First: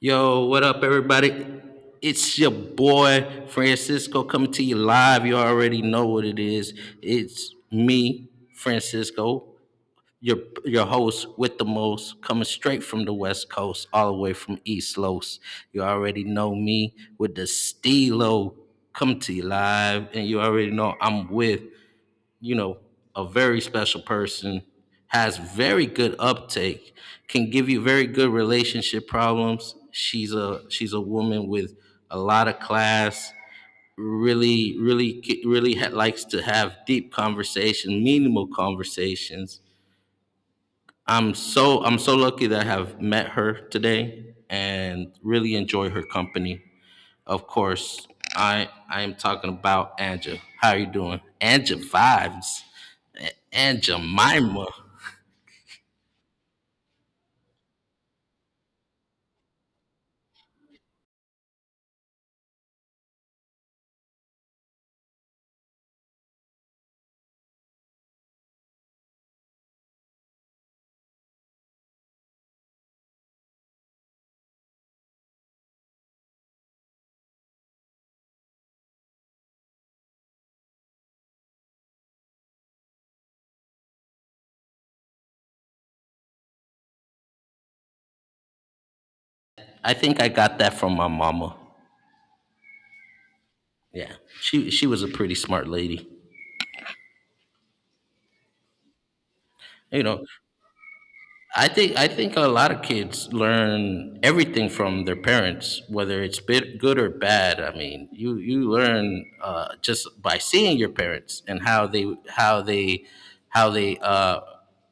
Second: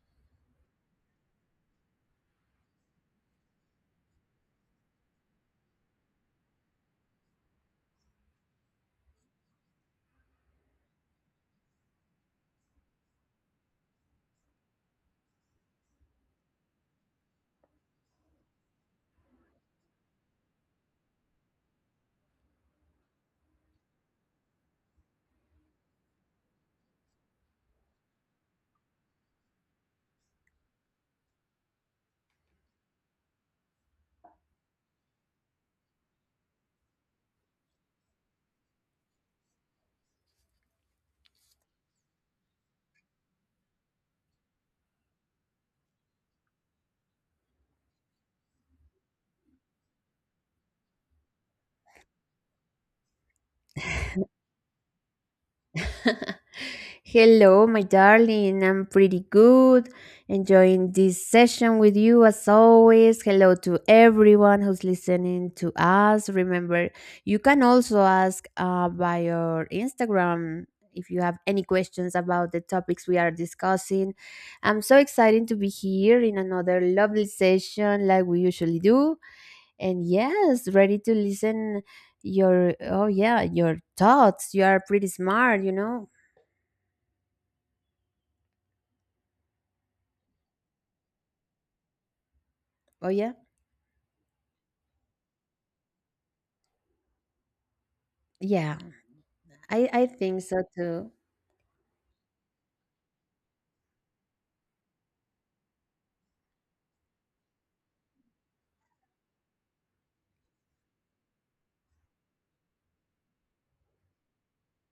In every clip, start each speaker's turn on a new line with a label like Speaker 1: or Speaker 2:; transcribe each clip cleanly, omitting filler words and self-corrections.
Speaker 1: Yo, what up, everybody? It's your boy Francisco coming to you live. You already know what it is. It's me, Francisco, your your host with the most, coming straight from the West Coast, all the way from East Los. You already know me with the steelo coming to you live, and you already know I'm with you know, a very special person, has very good uptake, can give you very good relationship problems. She's a woman with a lot of class. Really, really, likes to have deep conversation, meaningful conversations. I'm so lucky that I have met her today and really enjoy her company. Of course, I am talking about Anja. How are you doing? Anja vibes. Anja Mima.
Speaker 2: Hello, my darling. I'm pretty good. Enjoying this session with you as always. Hello to everyone who's listening to us. Remember, you can also ask by your Instagram if you have any questions about the topics we are discussing. I'm so excited to be here in another lovely session like we usually do. And yes, ready to listen your thoughts. You are pretty smart, you know.
Speaker 1: I think I got that from my mama.
Speaker 2: Oh yeah?
Speaker 1: Yeah. She was a pretty smart lady.
Speaker 2: Yeah, I,
Speaker 1: You
Speaker 2: I
Speaker 1: know,
Speaker 2: think so too.
Speaker 1: I think a lot of kids learn everything from their parents, whether it's bit good or bad. I mean, you learn just by seeing your parents and how they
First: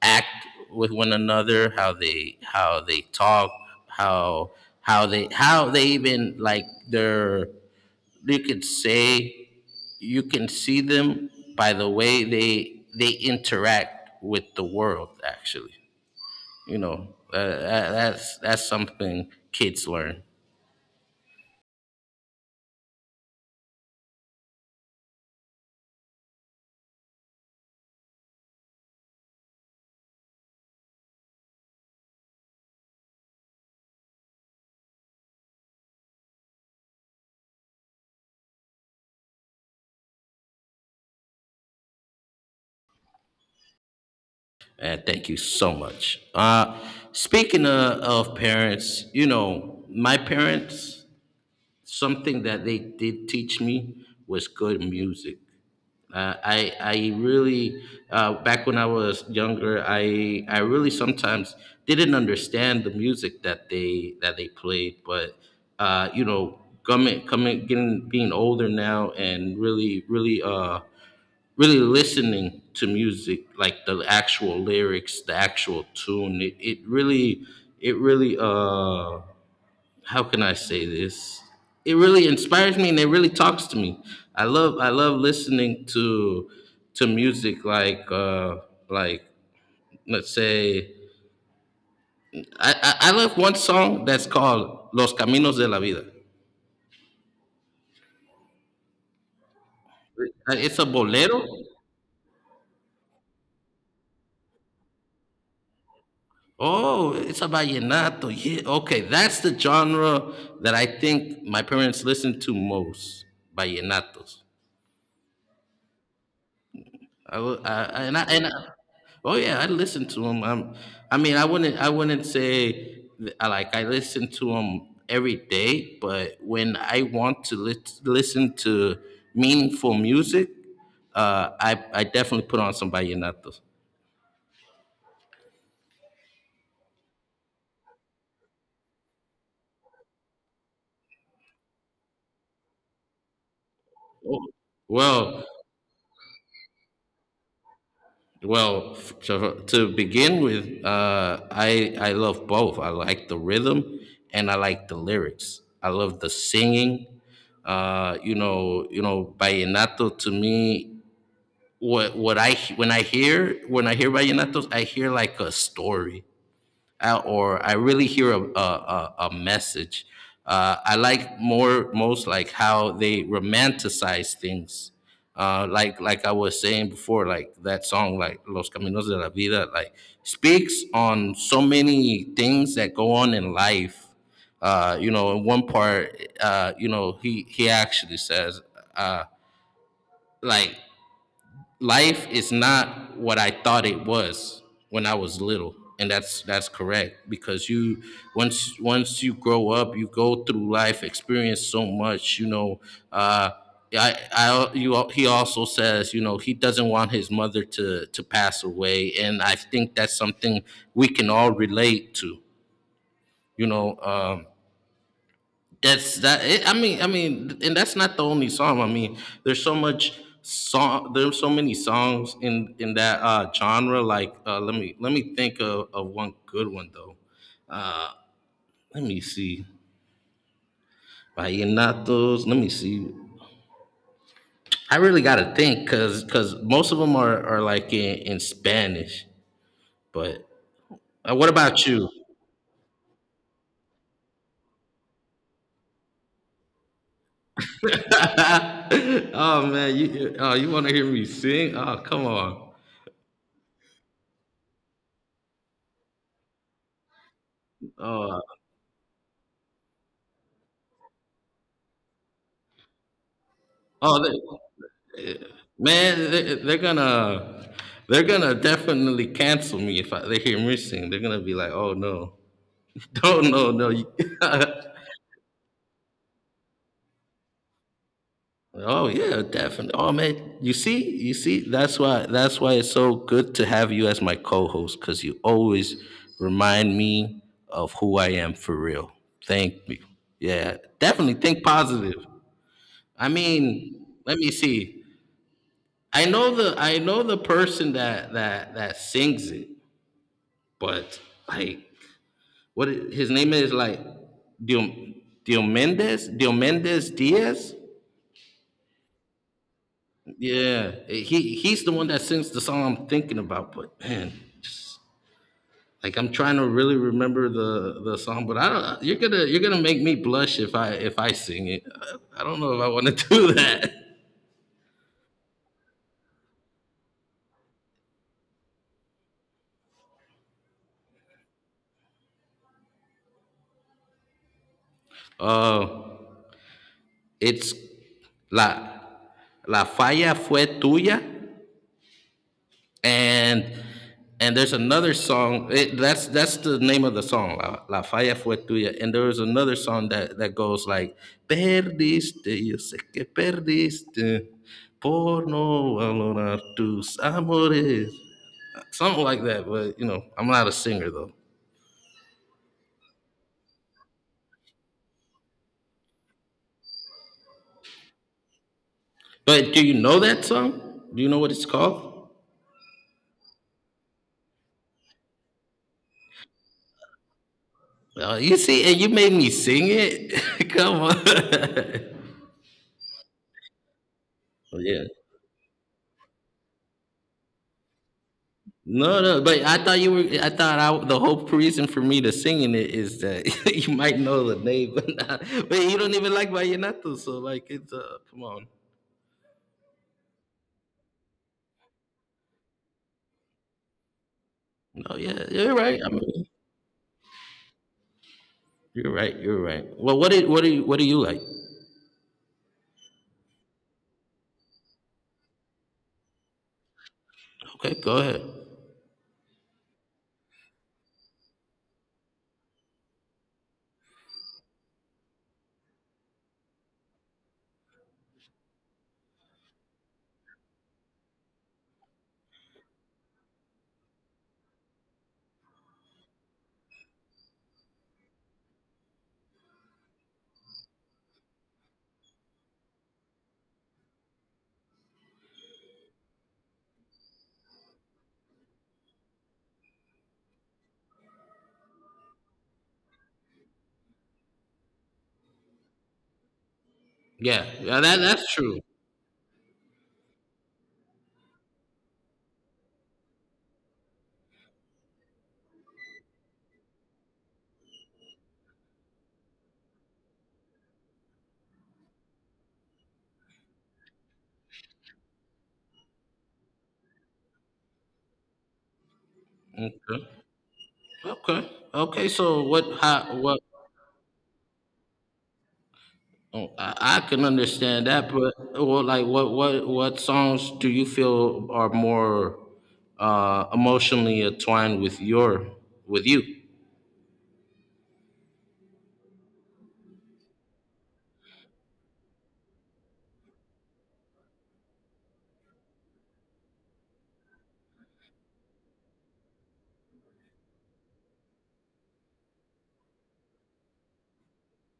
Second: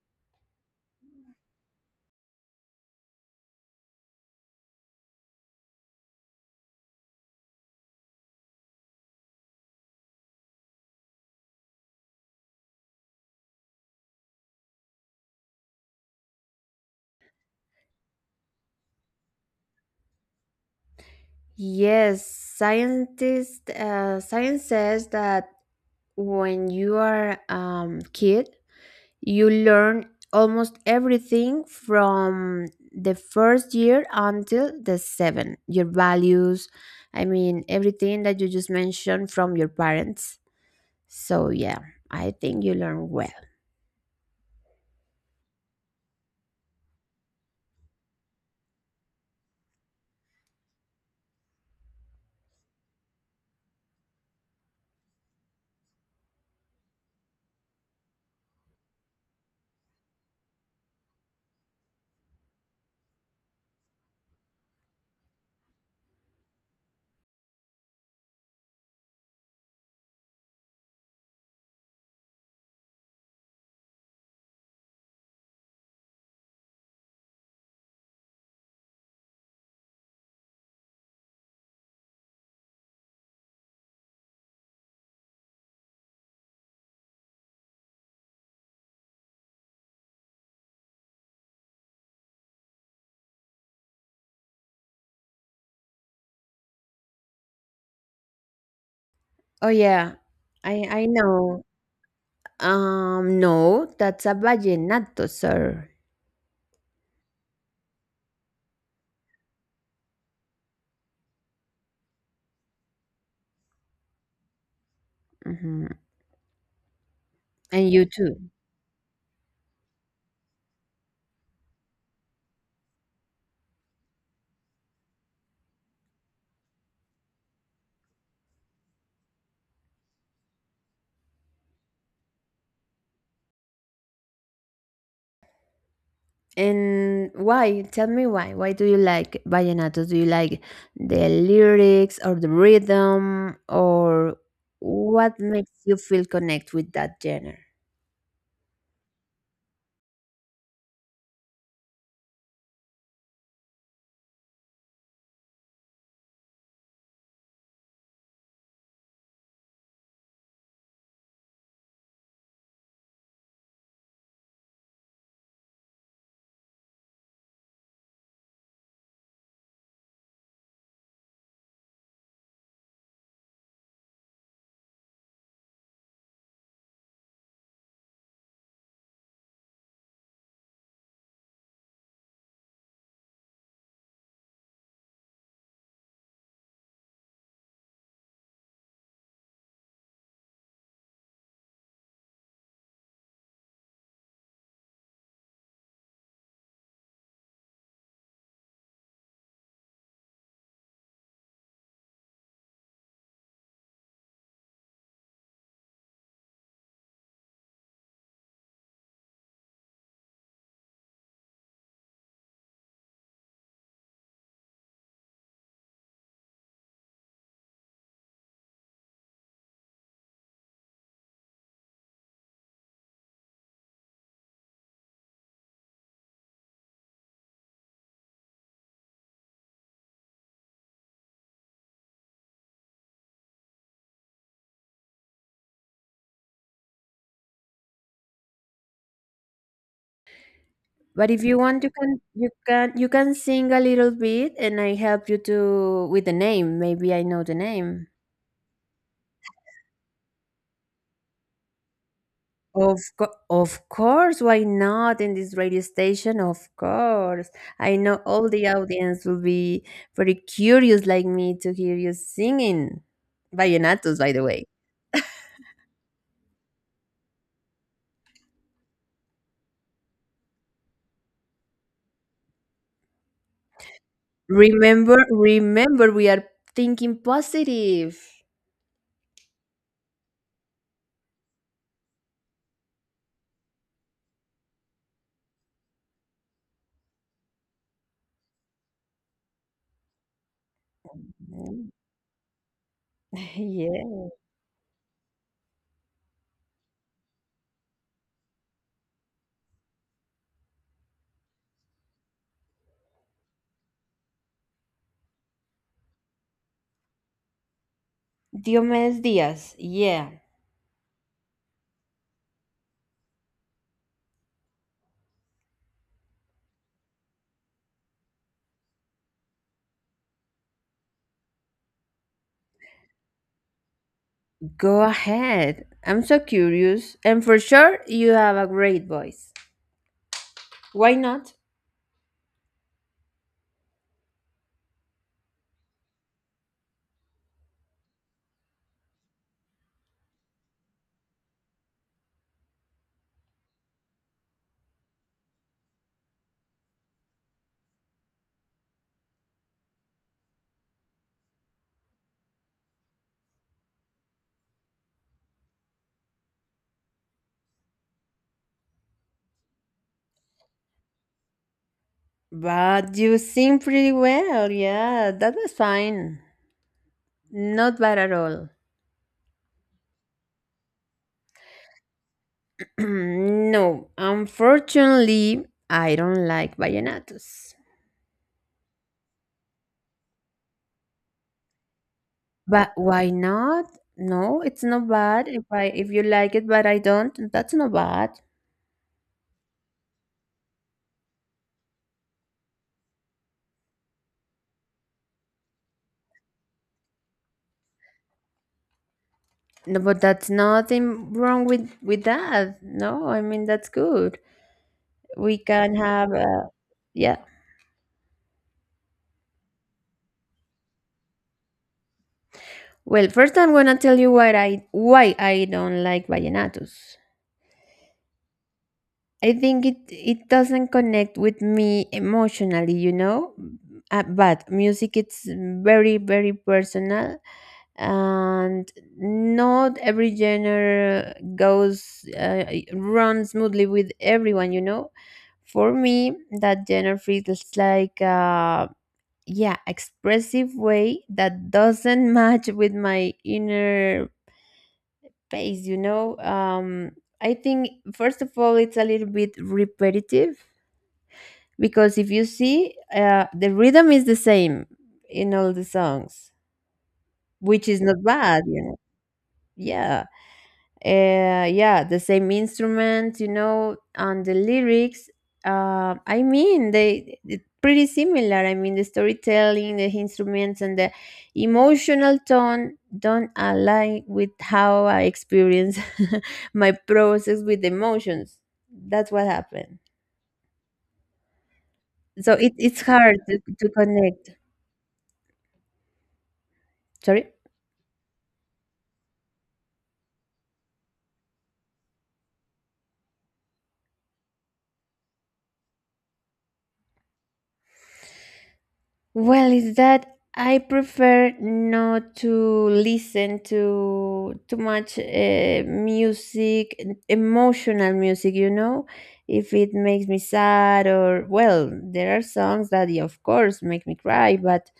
Speaker 1: act with one another, how they talk, how how they even like their, you could say, you can see them by the way they interact with the world actually. That's something kids learn.
Speaker 2: Yes, scientists science says that when you are kid, you learn almost everything from the first year until the seven. Your values, I mean everything that you just mentioned from your parents. So yeah, I think you learn well.
Speaker 1: And thank you so much. Speaking of parents, you know, my parents, something that they did teach me was good music. I really back when I was younger, I really sometimes didn't understand the music that they played, but you know, coming coming getting being older now and really listening to music, like the actual lyrics, the actual tune. It it, really it really how can I say this it really inspires me and it really talks to me. I love listening to music, like like, let's say, I love one song that's called los caminos de la vida.
Speaker 2: Oh yeah,
Speaker 1: It's
Speaker 2: I
Speaker 1: a
Speaker 2: I
Speaker 1: bolero.
Speaker 2: know. No, that's a vallenato, sir.
Speaker 1: Oh, it's a vallenato. Yeah, okay, that's the genre that I think my parents listened to most. Vallenatos.
Speaker 2: Hmm.
Speaker 1: I, wo- I-
Speaker 2: And you
Speaker 1: and I, and I,
Speaker 2: too.
Speaker 1: oh yeah, I listened to them. I mean, I wouldn't say I listen to them every day, but when I want to listen to meaningful music, I definitely put on some vallenatos.
Speaker 2: And why? Tell me why. Why do you like vallenatos? Do you like the lyrics or the rhythm or what
Speaker 1: Well,
Speaker 2: makes you feel connect with that genre?
Speaker 1: Well, so to begin with, I love both. I like the rhythm and I like the lyrics. I love the singing. Vallenato to me. What I when I hear vallenatos, I hear like a story, or I really hear a message. I like more most like how they romanticize things. Like I was saying before, like that song, like Los Caminos de la Vida, like speaks on so many things that go on in life. In one part, he actually says, uh, like, life is not what I thought it was when I was little, and that's correct because you once once you grow up, you go through life, experience so much. You know, uh, I you al- he also says he doesn't want his mother to pass away, and I think that's something we can all relate to. You know. That's that. I mean, and that's not the only song. I mean, there's so much song. There's so many songs in that genre. Like, let me think of one good one though. Let me see. Vallenatos. Let me see. I really gotta think because most of them are like in Spanish. But
Speaker 2: But if
Speaker 1: what
Speaker 2: you want,
Speaker 1: about
Speaker 2: you
Speaker 1: you?
Speaker 2: can you can sing a little bit, and I help you to with the name. Maybe I know the name.
Speaker 1: Oh man, you want to hear me sing? Oh, come on.
Speaker 2: Of course, why not in this radio station? Of course. I know
Speaker 1: Oh
Speaker 2: all the audience will be very curious like me to hear you singing. Vallenatos, by the
Speaker 1: oh.
Speaker 2: way.
Speaker 1: Man, they're gonna definitely cancel me if they hear me sing. They're gonna be like, "Oh no, oh no, no."
Speaker 2: Remember, we are thinking positive.
Speaker 1: Oh yeah, definitely. Oh man, you see, that's why it's so good to have you as my co-host because you always remind me of who I am for real. Thank you. Yeah, definitely think
Speaker 2: Mm.
Speaker 1: positive. I mean,
Speaker 2: Yeah.
Speaker 1: let me see. I know the person that sings it, but like, his name is like Diom Diomedes Diaz.
Speaker 2: Diomedes Diaz. Yeah.
Speaker 1: Yeah, he's the one that sings the song I'm thinking about. But man, just like, I'm trying to really remember the song, but I don't. You're gonna make me blush if I sing it. I don't know if I want to do that.
Speaker 2: Go ahead. I'm so curious. And for sure, you have a great voice. Why not?
Speaker 1: Uh, it's la la falla fue tuya. and and there's another song, that's the name of the song, la falla fue tuya. And there was another song that goes like, perdiste, yo sé que perdiste, por no valorar tus amores, something like that. But you know, I'm not a singer though.
Speaker 2: But you sing pretty well. Yeah, that was fine. Not bad at all.
Speaker 1: But do you know that song? Do you know what it's called?
Speaker 2: No, unfortunately, I don't like vallenatos.
Speaker 1: You see, and you made me sing it. Come on.
Speaker 2: But why not? No, it's
Speaker 1: Yeah.
Speaker 2: not bad. If you like it, but I don't, that's not bad.
Speaker 1: No, no, but I thought you were. The whole reason for me to singing it is that you might know the name, but you don't even like vallenato, so like it's come on.
Speaker 2: No, but that's nothing wrong with that. No, I mean that's good.
Speaker 1: No, yeah,
Speaker 2: We
Speaker 1: you're
Speaker 2: can
Speaker 1: right. I
Speaker 2: have
Speaker 1: mean,
Speaker 2: yeah.
Speaker 1: you're right. You're right. Well, what do you like?
Speaker 2: Well, first I'm gonna tell you why I don't like vallenatos.
Speaker 1: Okay, go ahead.
Speaker 2: I think it doesn't connect with me emotionally, you know. But music it's very very personal, and not every genre goes runs smoothly with everyone, you know. For me, that genre feels like yeah, expressive way that doesn't match with my inner pace, you know. I think first of all, it's a little bit repetitive because if you see the rhythm is the same in all the songs,
Speaker 1: Yeah,
Speaker 2: which
Speaker 1: yeah,
Speaker 2: is
Speaker 1: that
Speaker 2: not
Speaker 1: that's
Speaker 2: bad,
Speaker 1: true.
Speaker 2: you know. Yeah. Yeah, the same instrument, you know, and the lyrics I mean they it's pretty similar. I mean the storytelling, the instruments, and the emotional tone don't align with how I experience my process with emotions. That's what happened.
Speaker 1: Okay, okay, okay.
Speaker 2: So
Speaker 1: So
Speaker 2: it,
Speaker 1: what?
Speaker 2: it's
Speaker 1: How?
Speaker 2: hard to,
Speaker 1: What?
Speaker 2: to connect.
Speaker 1: Oh, I can
Speaker 2: Sorry.
Speaker 1: understand that, but well, like, what songs do you feel are more emotionally entwined with your with you?
Speaker 2: Well, is that I prefer not to listen to too much music, emotional music, you know, if it makes me sad or, well, there are songs that, yeah, of course, make me cry, but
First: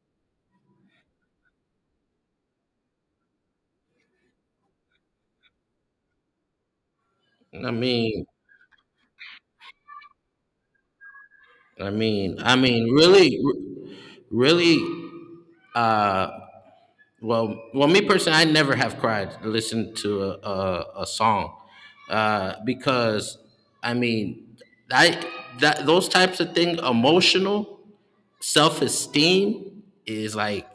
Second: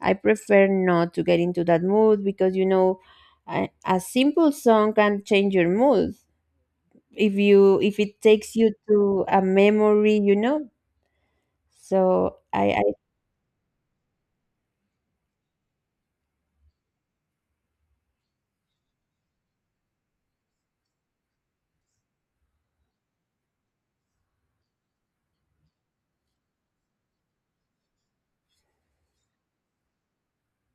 Speaker 2: I prefer not to get into that mood because, you know, a simple song can change your mood
Speaker 1: I
Speaker 2: if it
Speaker 1: mean,
Speaker 2: takes you to a memory, you know. So
Speaker 1: I
Speaker 2: I, I,
Speaker 1: mean, really, really. Uh, well, me personally, I never have cried to listen to a song, because, I mean, I that those types of things, emotional self esteem, is like,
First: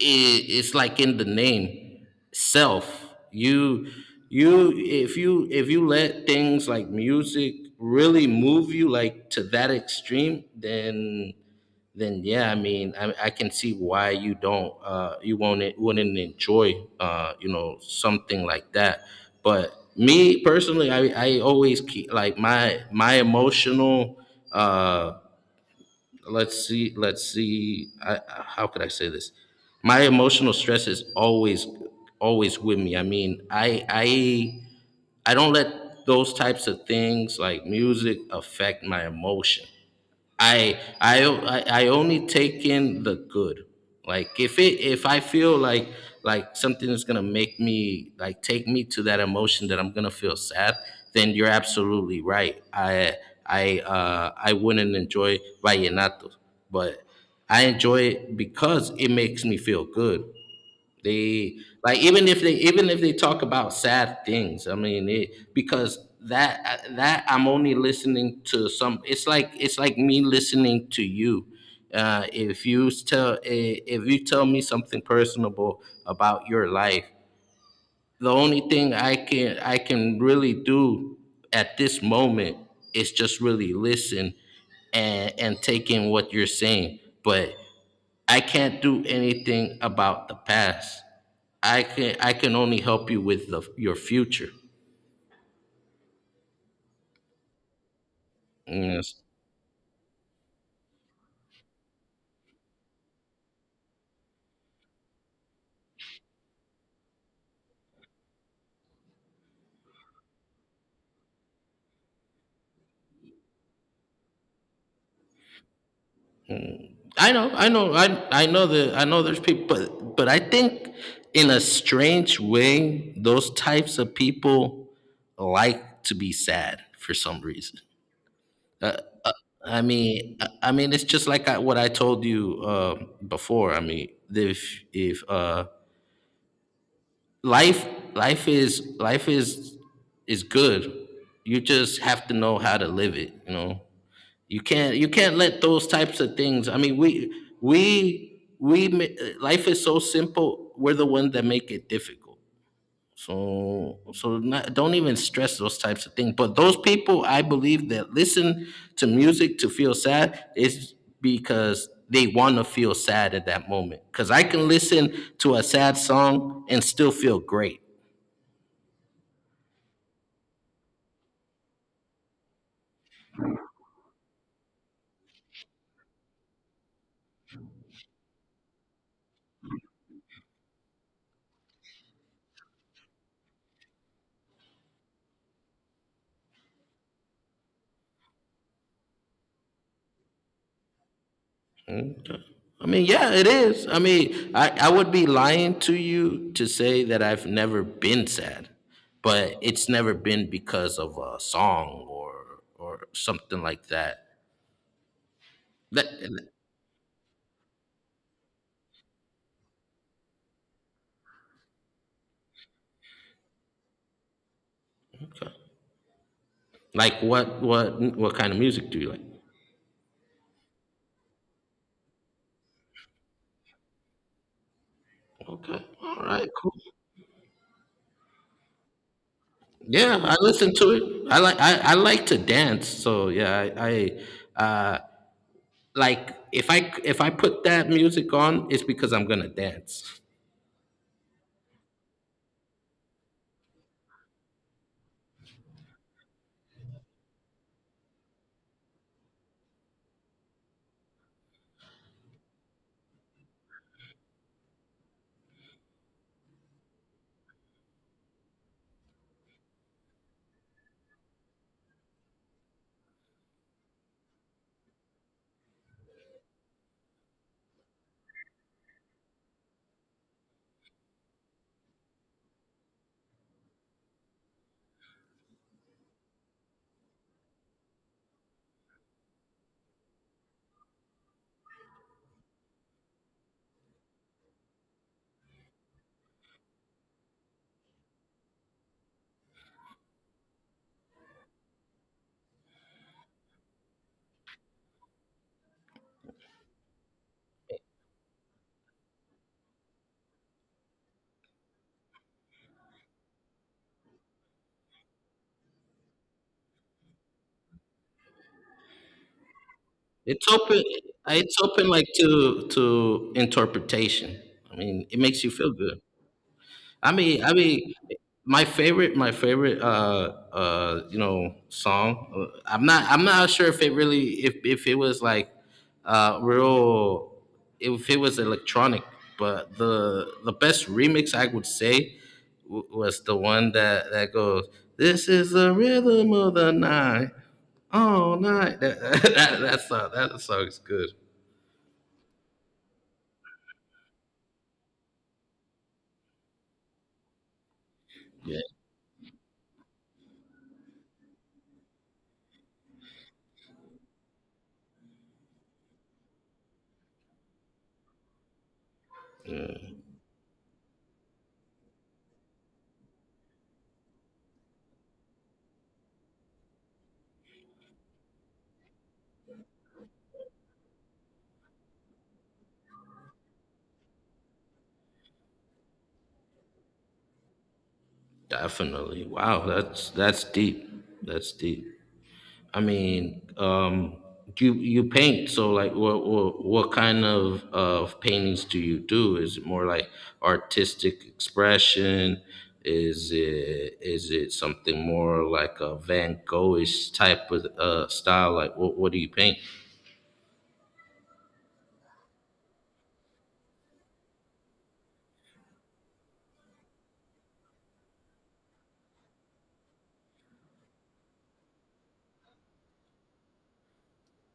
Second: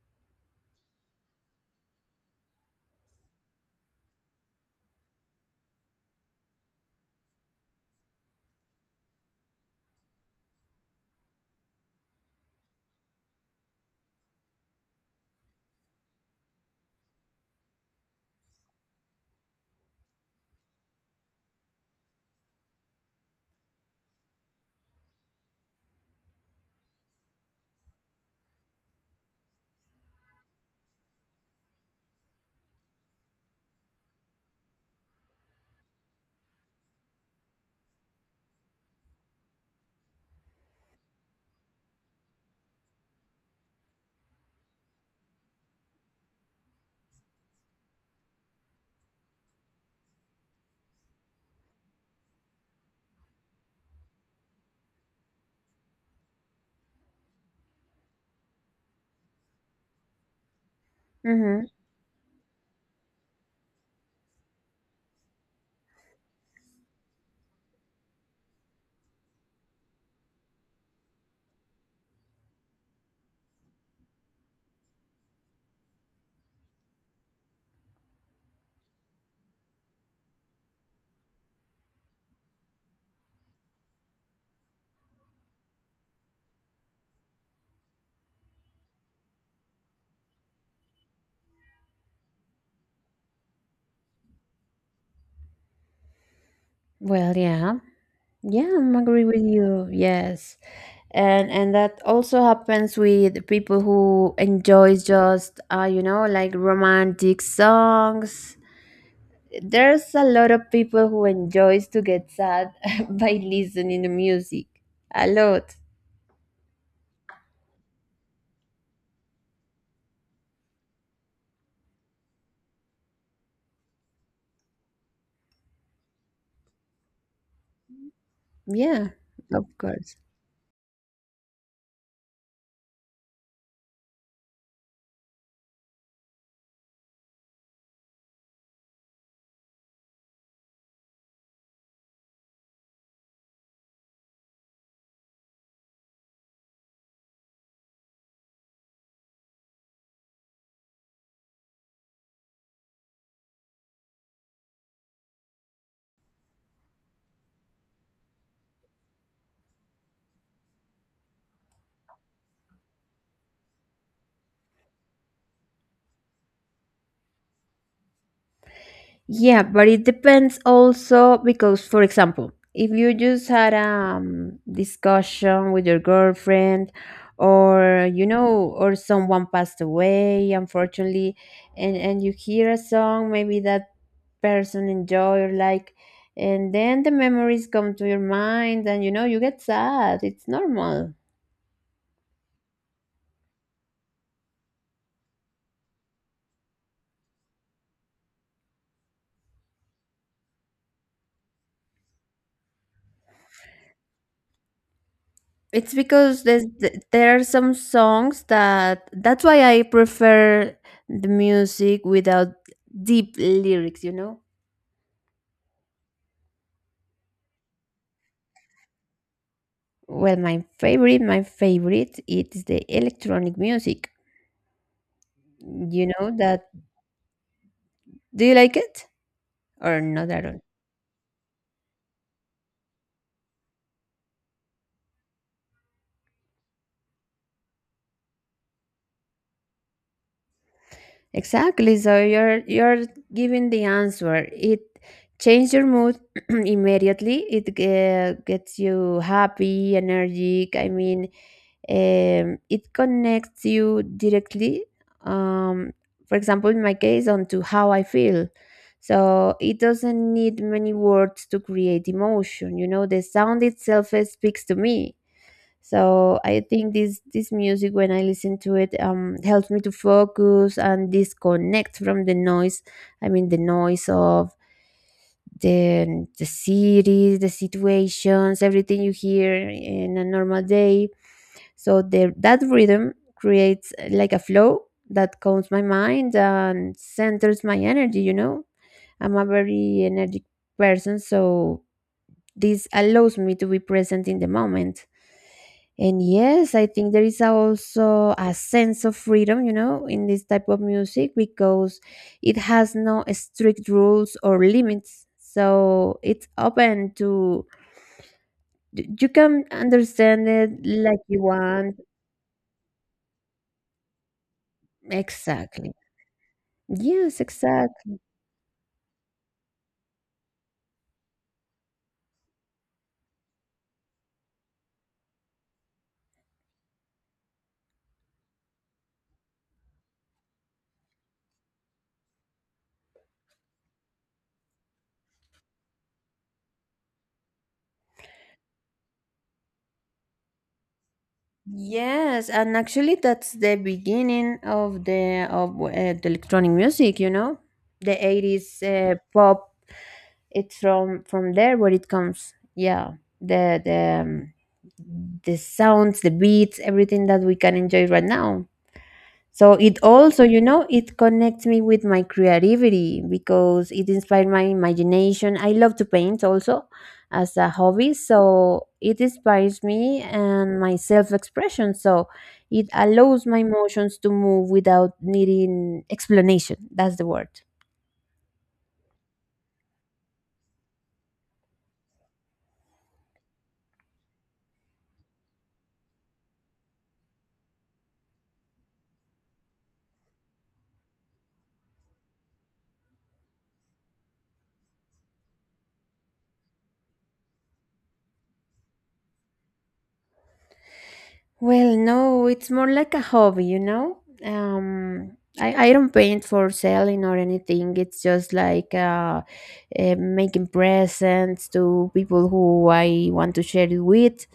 Speaker 1: it's like in the name, self. you you If you let things like music really move you like to that extreme, then yeah, I mean, I can see why you don't you won't wouldn't enjoy, something like that. But me personally, I always keep like my emotional, uh let's see, how could I say this? My emotional stress is always, always with me. I mean, I don't let those types of things like music affect my emotion. I only take in the good. Like, if I feel like something is gonna make me like take me to that emotion that I'm gonna feel sad, then you're absolutely right. I wouldn't enjoy vallenato, but I enjoy it because it makes me feel good. They,
Speaker 2: mhm.
Speaker 1: like, even if they talk about sad things. I mean, because that I'm only listening to some. It's like me listening to you. If you tell me something personable about your life, the only thing I can really do at this moment is just really listen and take in what you're saying. But I can't do anything about the past. I can only help you with your future.
Speaker 2: Well, yeah. Yeah, I'm
Speaker 1: Yes.
Speaker 2: agree with you. Yes, and that also happens with people who enjoy just you know like romantic songs. There's a lot of people who enjoys to get sad by listening to music. A lot.
Speaker 1: I know, I know, I know that I know there's people, but I think in a strange way, those types of people like to be sad for some reason.
Speaker 2: Yeah, of
Speaker 1: I
Speaker 2: course.
Speaker 1: mean, I mean, it's just like, what I told you before. I mean, if life life is good. You just have to know how to live it, you know. You can't let those types of things. I mean, life is so simple, we're the ones that make it difficult. So so not, don't even stress those types of things. But those people, I believe, that listen to music to feel sad is because they want to feel sad at that moment, because I can listen to a sad song and still feel great.
Speaker 2: Yeah, but it depends also because, for example, if you just had a discussion with your girlfriend, or you know, or someone passed away, unfortunately, and you hear a song, maybe that person enjoy or like, and then the memories come to your mind, and you know, you get sad. It's normal.
Speaker 1: I mean, yeah, it is. I mean, I would be lying to you to say that I've never been sad, but it's never been because of a song, or something like that.
Speaker 2: It's
Speaker 1: That
Speaker 2: because there are some songs that's why I prefer the music without deep lyrics, you know?
Speaker 1: okay. Like, what kind of music do you like?
Speaker 2: Well, my favorite, it is the electronic music.
Speaker 1: Okay,
Speaker 2: You
Speaker 1: all
Speaker 2: know
Speaker 1: right,
Speaker 2: that,
Speaker 1: cool.
Speaker 2: do you like it or
Speaker 1: Yeah,
Speaker 2: not
Speaker 1: I
Speaker 2: at all?
Speaker 1: listen to it. I like to dance, so yeah, I like, if I put that music on, it's because I'm gonna dance.
Speaker 2: Exactly. So you're giving the answer. It changes your mood immediately. It gets you happy, energetic. I mean, it connects you directly, um, for example, in my case, onto how I feel. So it doesn't need many words to create emotion. You know, the sound itself speaks to me. So I think this music, when I listen to it, helps me to focus and disconnect from the noise. I mean, the noise of the cities, the situations, everything you hear in a normal day, so that rhythm creates like a flow that calms my mind and centers my energy, you know? I'm a very energetic person, so this allows me to be present in the moment. And yes, I think there is also a sense of freedom, you know, in this type of music because it has no strict rules or limits. So it's open to, you can
Speaker 1: It's
Speaker 2: understand it
Speaker 1: open.
Speaker 2: like you
Speaker 1: It's open
Speaker 2: want.
Speaker 1: like to interpretation. I mean, it makes you feel
Speaker 2: Exactly.
Speaker 1: good. I
Speaker 2: Yes,
Speaker 1: mean, I mean,
Speaker 2: exactly.
Speaker 1: my favorite, you know, song. I'm not sure if it really, if it was like, real, if it was electronic. But the best remix I would say was the one that goes, "This is the rhythm of the night, all night." That that song is good.
Speaker 2: Yes, and actually that's the beginning of the electronic music, you know? The
Speaker 1: Yeah,
Speaker 2: 80s pop, it's from there where it comes. Yeah. The the um, the sounds, the beats, everything that we can enjoy right now. So it also, you know, it connects me with my creativity because it inspired my imagination. I love to paint also as a hobby, so it inspires me and my self-expression. So it allows my emotions to move without needing explanation. That's the word.
Speaker 1: definitely. Wow, that's deep. That's deep. I mean, you you paint. So like, what kind of paintings do you do? Is it more like artistic expression? Is it something more like a Van Goghish type of style? Like, what do you paint?
Speaker 2: Well, no, it's more like a hobby, you know? Um, I don't paint for selling or anything. It's just like making presents to people who I want to share it with,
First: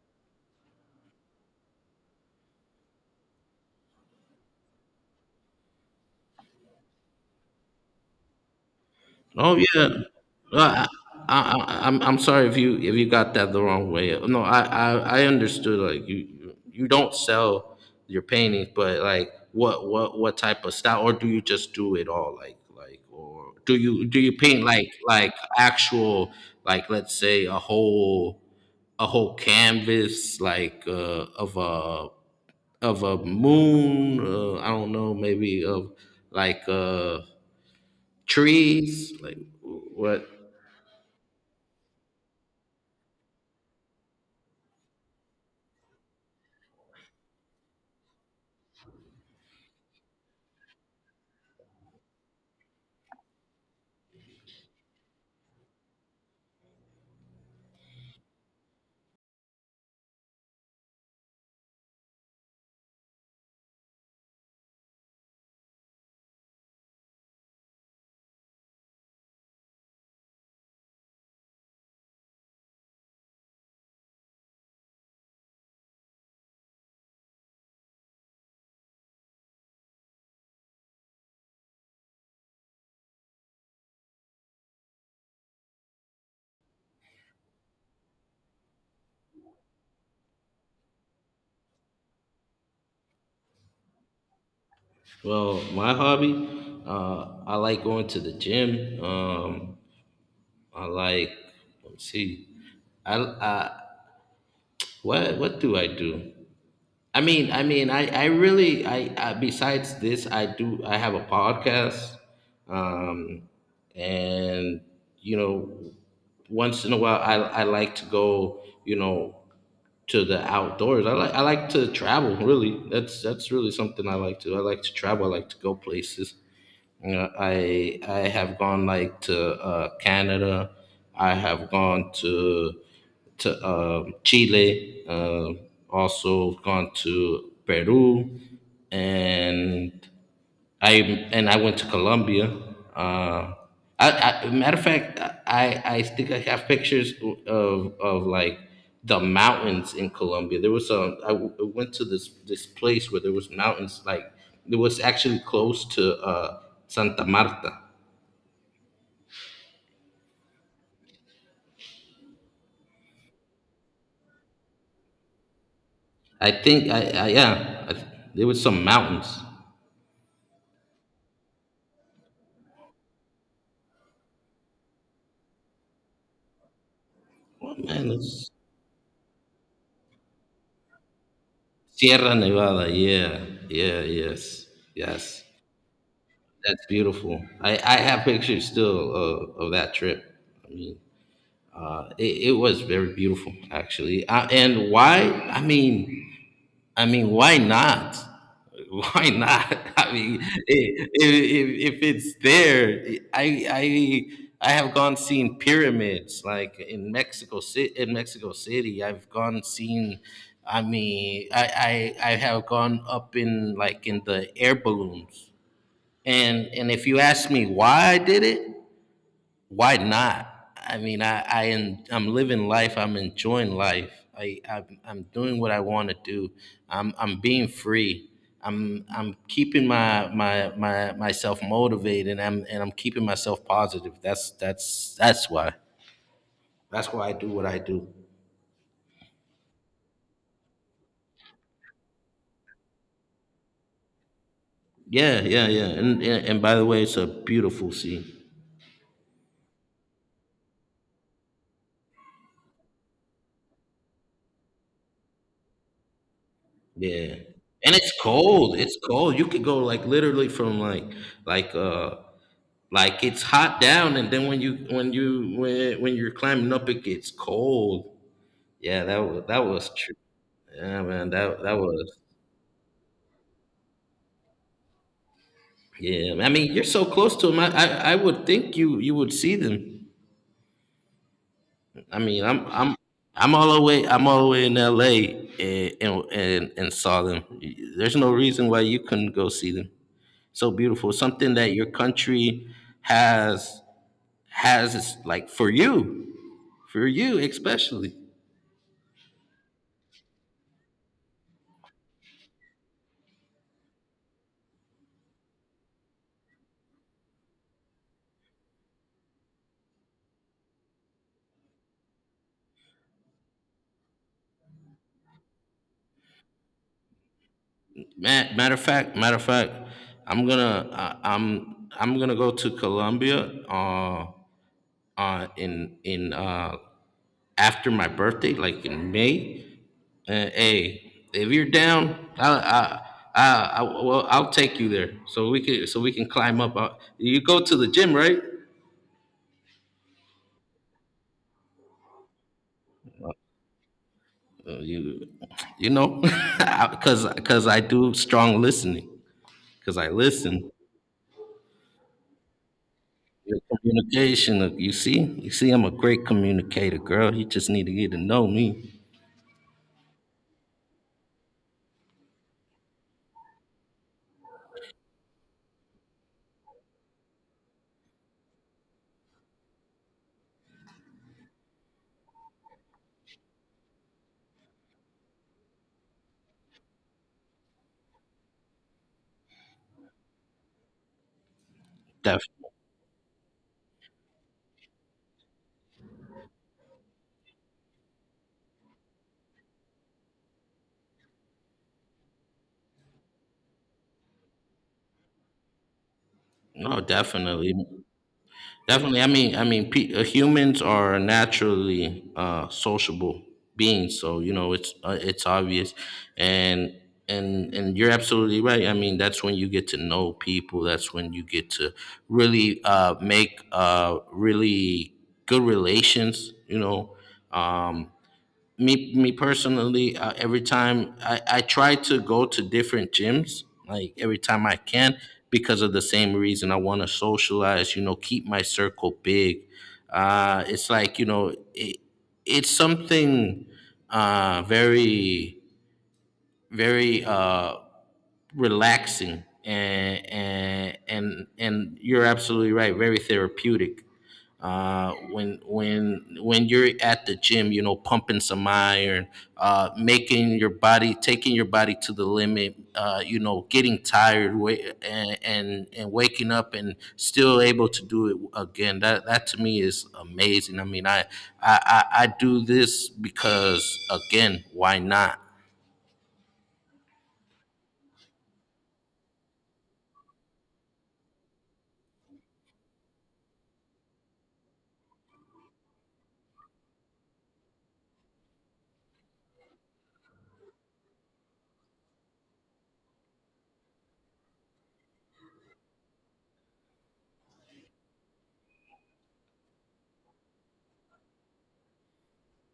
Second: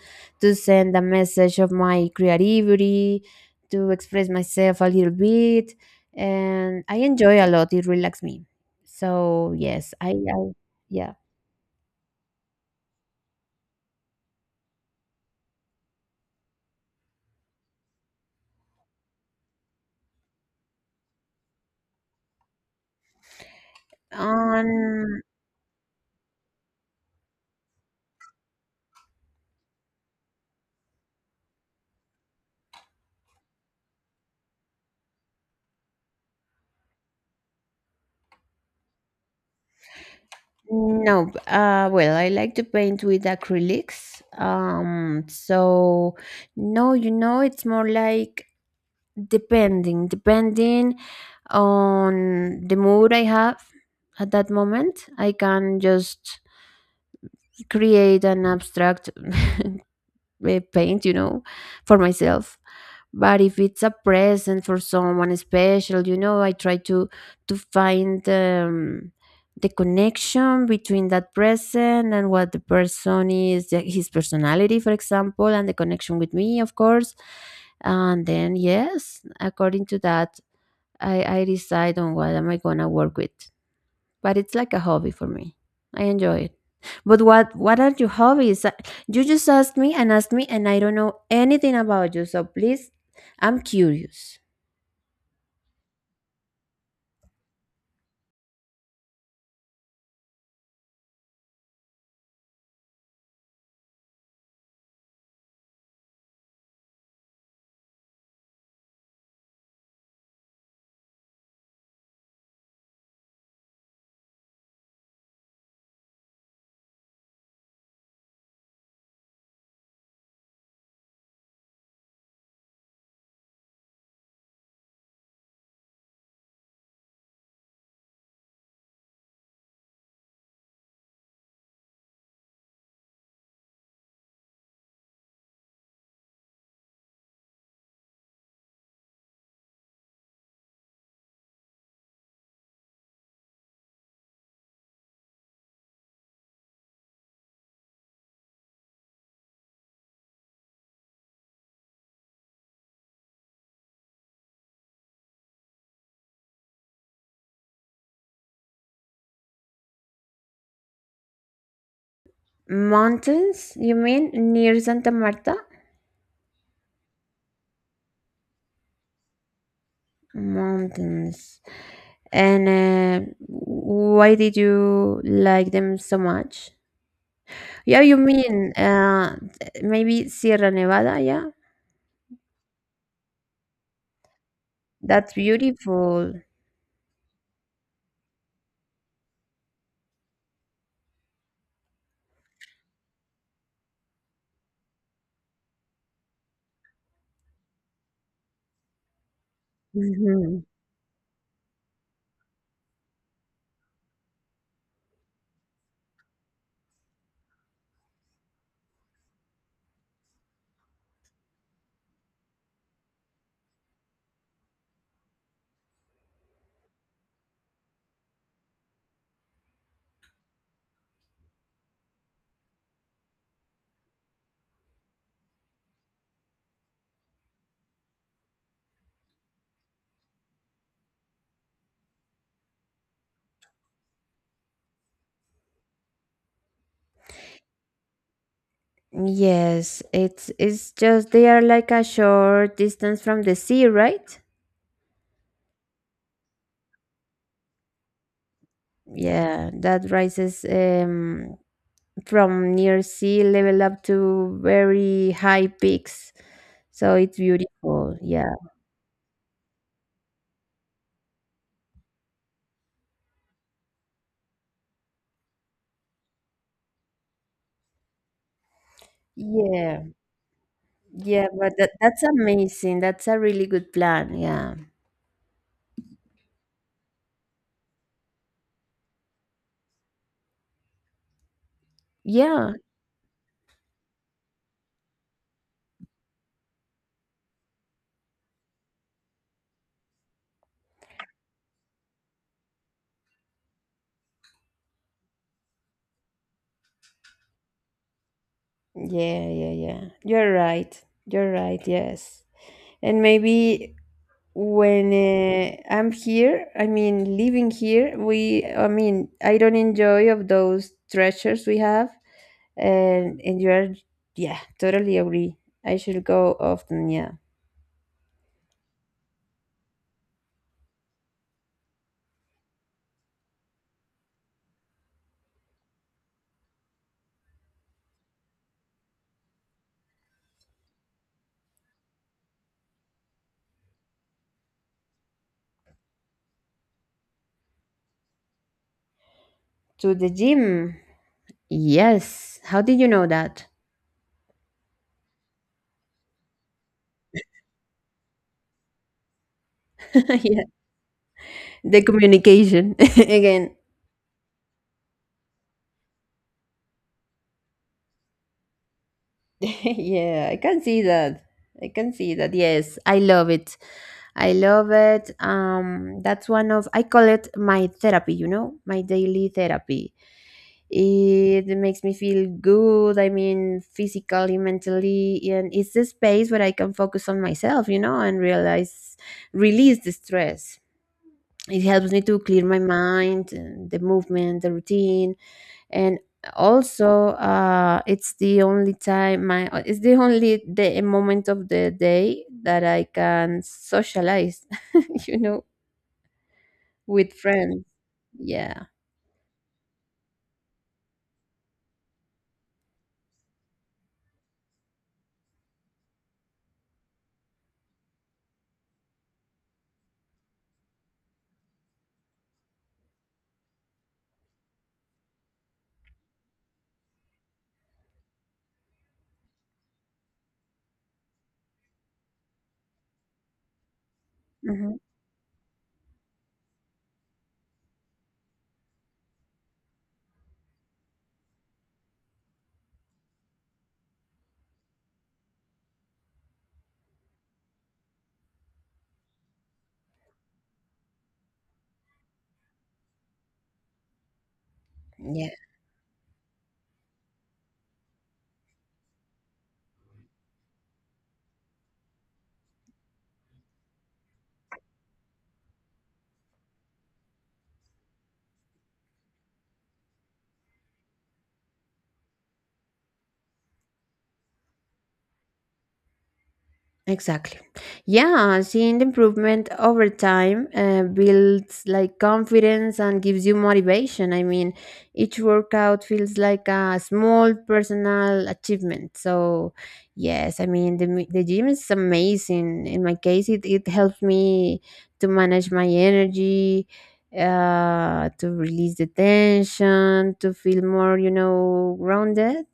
Speaker 2: to send a message of my creativity, to express myself a little bit. And I enjoy a lot. It relaxes me. So,
Speaker 1: Oh yeah.
Speaker 2: yes, I
Speaker 1: Uh, I,
Speaker 2: yeah.
Speaker 1: I'm sorry if you got that the wrong way. No, I understood. Like you don't sell your paintings, but like what type of style, or do you just do it all? Like or do you paint
Speaker 2: Um,
Speaker 1: like actual like let's say a whole canvas like of a moon? I don't know, maybe of like trees like what.
Speaker 2: No, well, I like to paint with acrylics. So no, you know, it's more like depending on the mood I have at that moment. I can just create an abstract paint, you know, for myself. But if it's a present for someone special, you know, I try to find the connection between that present and what the person is, his personality, for example, and the connection with me, of course. And then, yes, according to that, I decide on what am I gonna work with. But it's like a hobby for me. I enjoy it. But what are your hobbies? You just asked me, and I don't know anything about you. So please, I'm curious.
Speaker 1: Well, my hobby, I like going to the gym. I like, let's see, I what do I do? I really I besides this, I have a podcast, um, and you know, once in a while, I like to go, you know, to the outdoors. I like to travel. Really, that's really something I like to. I like to travel. I like to go places. You I have gone like to Canada. I have gone to Chile. Also gone to Peru and I I went to Colombia. Uh, I, Matter of fact, I think I have pictures of like the mountains in Colombia. There was a I went to this place where there was mountains. Like it was actually close to Santa Marta.
Speaker 2: Mountains? You mean near Santa Marta?
Speaker 1: I think I Yeah. There was some mountains.
Speaker 2: Mountains. And why did you like them so much?
Speaker 1: Oh
Speaker 2: Yeah,
Speaker 1: man,
Speaker 2: you
Speaker 1: it's
Speaker 2: mean maybe Sierra Nevada? Yeah,
Speaker 1: Sierra Nevada. Yeah, yeah, yes,
Speaker 2: that's
Speaker 1: yes.
Speaker 2: beautiful.
Speaker 1: That's beautiful. I have pictures still of that trip. I mean, it was very beautiful, actually. And why? Why not? Why not? I mean,
Speaker 2: Mhm.
Speaker 1: if it's there, I have gone seen pyramids like in Mexico City. In Mexico City, I've gone seen. I mean, I have gone up in like in the air balloons and if you ask me why I did it, why not? I mean, I'm living life. I'm enjoying life. I'm doing what I want to do. I'm being free. I'm keeping my my my myself motivated. And I'm keeping myself positive. That's that's why. That's why I do what I do.
Speaker 2: Yes, it's just they are like a short distance from the sea, right?
Speaker 1: Yeah, yeah, yeah. And and by the way, it's a beautiful scene.
Speaker 2: Yeah, that rises from near sea level up to very high peaks. So
Speaker 1: Yeah.
Speaker 2: it's
Speaker 1: And it's
Speaker 2: beautiful. Yeah.
Speaker 1: cold. It's cold. You could go like literally from like like it's hot down, and then when you when you when you're climbing up, it gets cold. Yeah, that was
Speaker 2: Yeah.
Speaker 1: true. Yeah, man,
Speaker 2: Yeah,
Speaker 1: that
Speaker 2: but
Speaker 1: that
Speaker 2: that,
Speaker 1: was.
Speaker 2: that's amazing. That's a really good plan. Yeah.
Speaker 1: Yeah, I mean, you're so close to them. I would think you would see them. I mean,
Speaker 2: Yeah.
Speaker 1: I'm all the way in L.A. and and saw them. There's no reason why you couldn't go see them. So beautiful, something that your country has is like for you especially.
Speaker 2: Yeah, yeah, yeah. You're right. You're right. Yes. And maybe when I'm here, I mean living here, we I mean I don't enjoy of those treasures we have, and you are, yeah, totally agree. I should go often, yeah.
Speaker 1: Matter of fact, I'm gonna go to Colombia in after my birthday, like in May. Hey, if you're down, well, I'll take you there, so we can climb up. You go to the gym, right?
Speaker 2: To the gym. Yes. How did you know that?
Speaker 1: You, you know, because I do strong listening, because I
Speaker 2: Yeah.
Speaker 1: listen.
Speaker 2: The communication
Speaker 1: Your
Speaker 2: again.
Speaker 1: communication, you see, I'm a great communicator, girl. You just need to get to know me.
Speaker 2: Yeah, I can see that. I can see that. Yes, I love it. I love it. That's one of I call it my therapy. You know, my daily therapy. It makes me feel good. I mean, physically, mentally, and it's the space where I can focus on myself. You know, and realize release the stress. It helps me to clear
Speaker 1: Definitely,
Speaker 2: my mind, and the movement, the routine, and also it's the only time my it's the only day moment of the day that I can socialize, you know,
Speaker 1: no,
Speaker 2: with
Speaker 1: definitely,
Speaker 2: friends. Yeah.
Speaker 1: definitely. I mean, humans are naturally sociable beings, so you know it's obvious, and and you're absolutely right. I mean, that's when you get to know people. That's when you get to really make really good relations. You know. Um, me personally, every time I try to go to different gyms like every time I
Speaker 2: Hmm.
Speaker 1: can, because of the same reason. I want to socialize, you know, keep my circle big. It's like, you know, it's something very very relaxing and and you're absolutely right, very therapeutic
Speaker 2: Yeah.
Speaker 1: when you're at the gym, you know, pumping some iron, making your body, taking your body to the limit, you know, getting tired, and, and waking up and still able to do it again. That to me is amazing. I mean, I do this because, again, why not?
Speaker 2: Exactly. Yeah, seeing the improvement over time builds like confidence and gives you motivation. I mean, each workout feels like a small personal achievement. So, yes, I mean, the gym is amazing. In my case, it helps me to manage my energy, to release the tension, to feel more, you know, grounded.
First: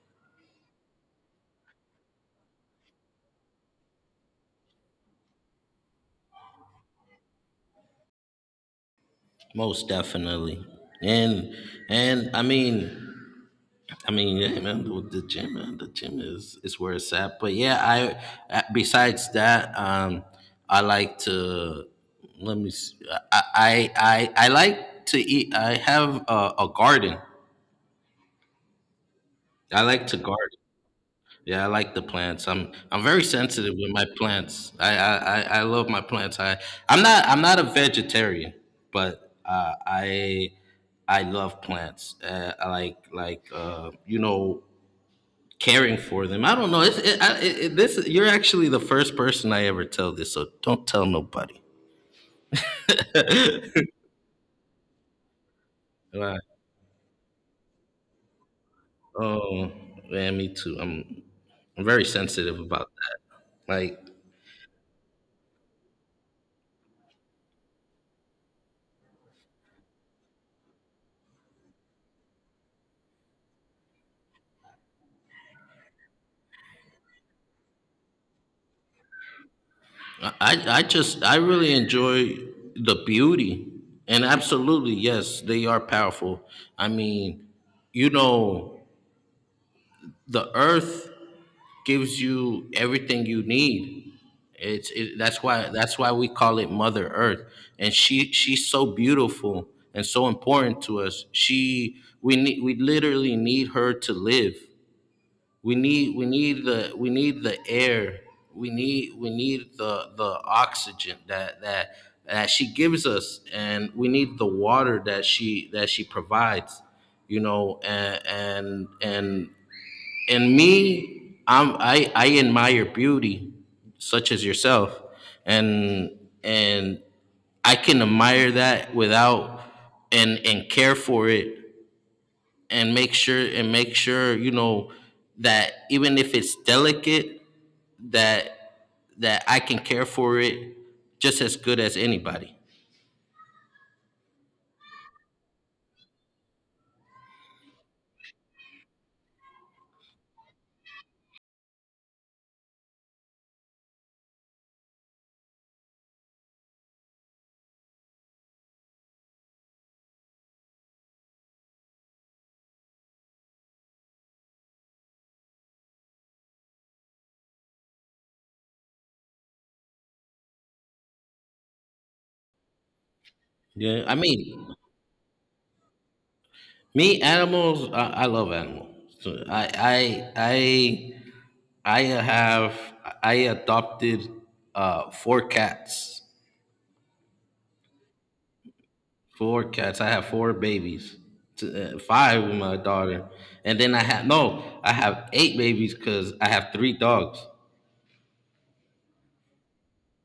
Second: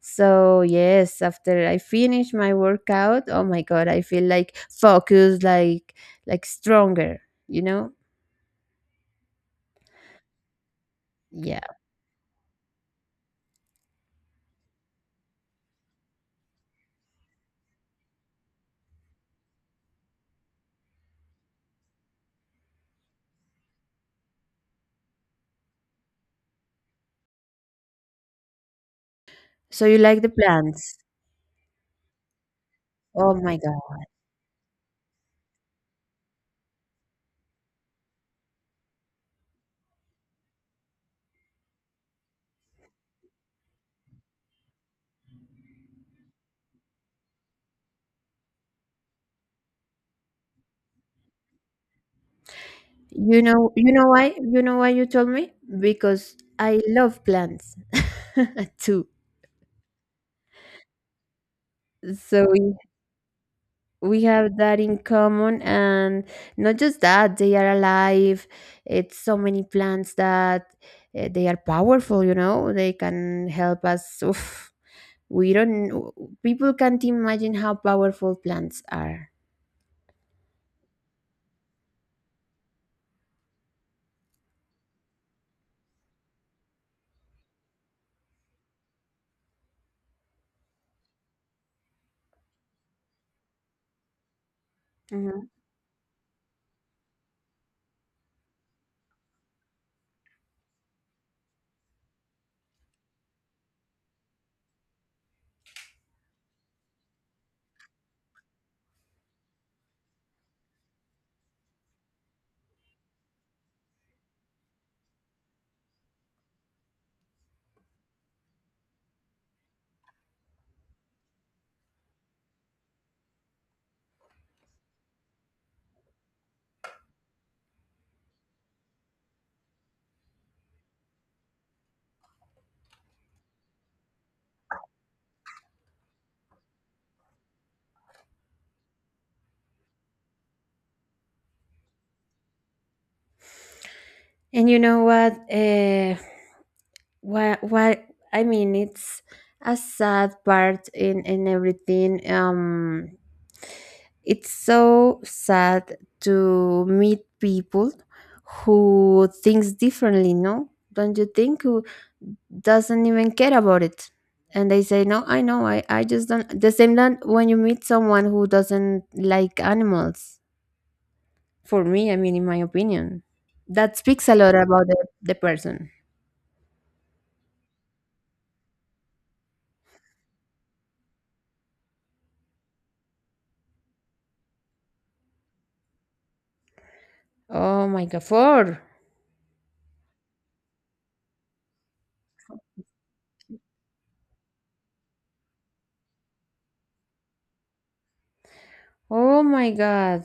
Speaker 2: So yes, after I finish my workout, oh my god, I feel like focused, like stronger, you know?
Speaker 1: Most definitely. And
Speaker 2: Yeah.
Speaker 1: I mean yeah, man, the gym, man, the gym is where it's at. But yeah, I, besides that, um, I like to, let me see, I like to eat. I have a garden. I
Speaker 2: So you
Speaker 1: like to
Speaker 2: like the
Speaker 1: garden.
Speaker 2: plants.
Speaker 1: Yeah, I like the plants. I'm very
Speaker 2: Oh my
Speaker 1: sensitive with
Speaker 2: god.
Speaker 1: my plants. I love my plants. I'm not a vegetarian, but I love plants. I like you know, caring for them. I don't know. It's, it, I, it- this you're actually the first person I ever tell this, so don't tell nobody.
Speaker 2: You know why? You know why you told me? Because
Speaker 1: Right.
Speaker 2: I love plants too.
Speaker 1: Oh man, me too. I'm very
Speaker 2: So
Speaker 1: sensitive
Speaker 2: we,
Speaker 1: about that. Like
Speaker 2: we have that in common, and not just that, they are alive. It's so many plants that they are powerful, you know? They can help us, oof. We don't, people can't imagine how powerful plants are.
Speaker 1: I just, I really enjoy the beauty. And absolutely, yes, they are powerful. I mean, you know, the earth gives you everything you need.
Speaker 2: Hmm.
Speaker 1: That's why we call it Mother Earth, and she's so beautiful and so important to us. She We need, we literally need her to live. We need we need the air. We need the oxygen that she gives us, and we need the water that she provides. You know, and and me, I admire beauty such as yourself, and and I can admire that without, and care for it, and make sure, you know, that even if it's delicate, that that I can care for it just as good as anybody.
Speaker 2: And you know what? What I mean, it's a sad part in everything. It's so sad to meet people who thinks differently. No, don't you think? Who doesn't even care about it, and they say, "No, I know, I just don't." The same that when you meet someone who doesn't like animals, for me, I mean, in my opinion, that
Speaker 1: Yeah, I
Speaker 2: speaks a lot
Speaker 1: mean,
Speaker 2: about the person.
Speaker 1: me animals. I love animals. So I have, I adopted four cats.
Speaker 2: Oh my god, four.
Speaker 1: Four cats. I have four babies. Five with my daughter, and then I have, no, I have eight babies because I have three dogs.
Speaker 2: Oh my god,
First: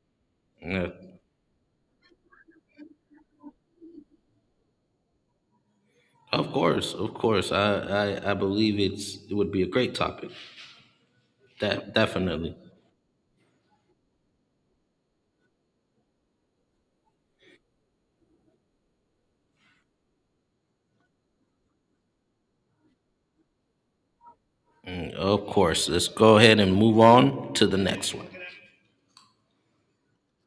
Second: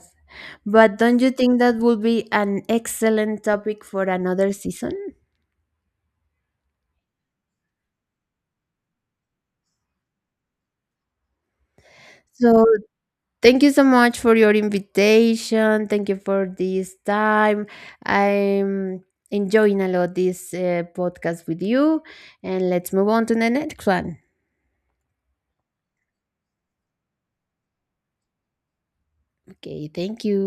Speaker 1: Yeah.
Speaker 2: but don't you think that would be an excellent topic for another season?
Speaker 1: Of course, of course. I believe it would be a great topic. That definitely.
Speaker 2: So thank you so much for your invitation, thank you for this time. I'm enjoying a lot this podcast with you, and let's move on to the next one.
Speaker 1: Mm, of course. Let's go ahead and move on to the next one.
Speaker 2: Okay, thank you.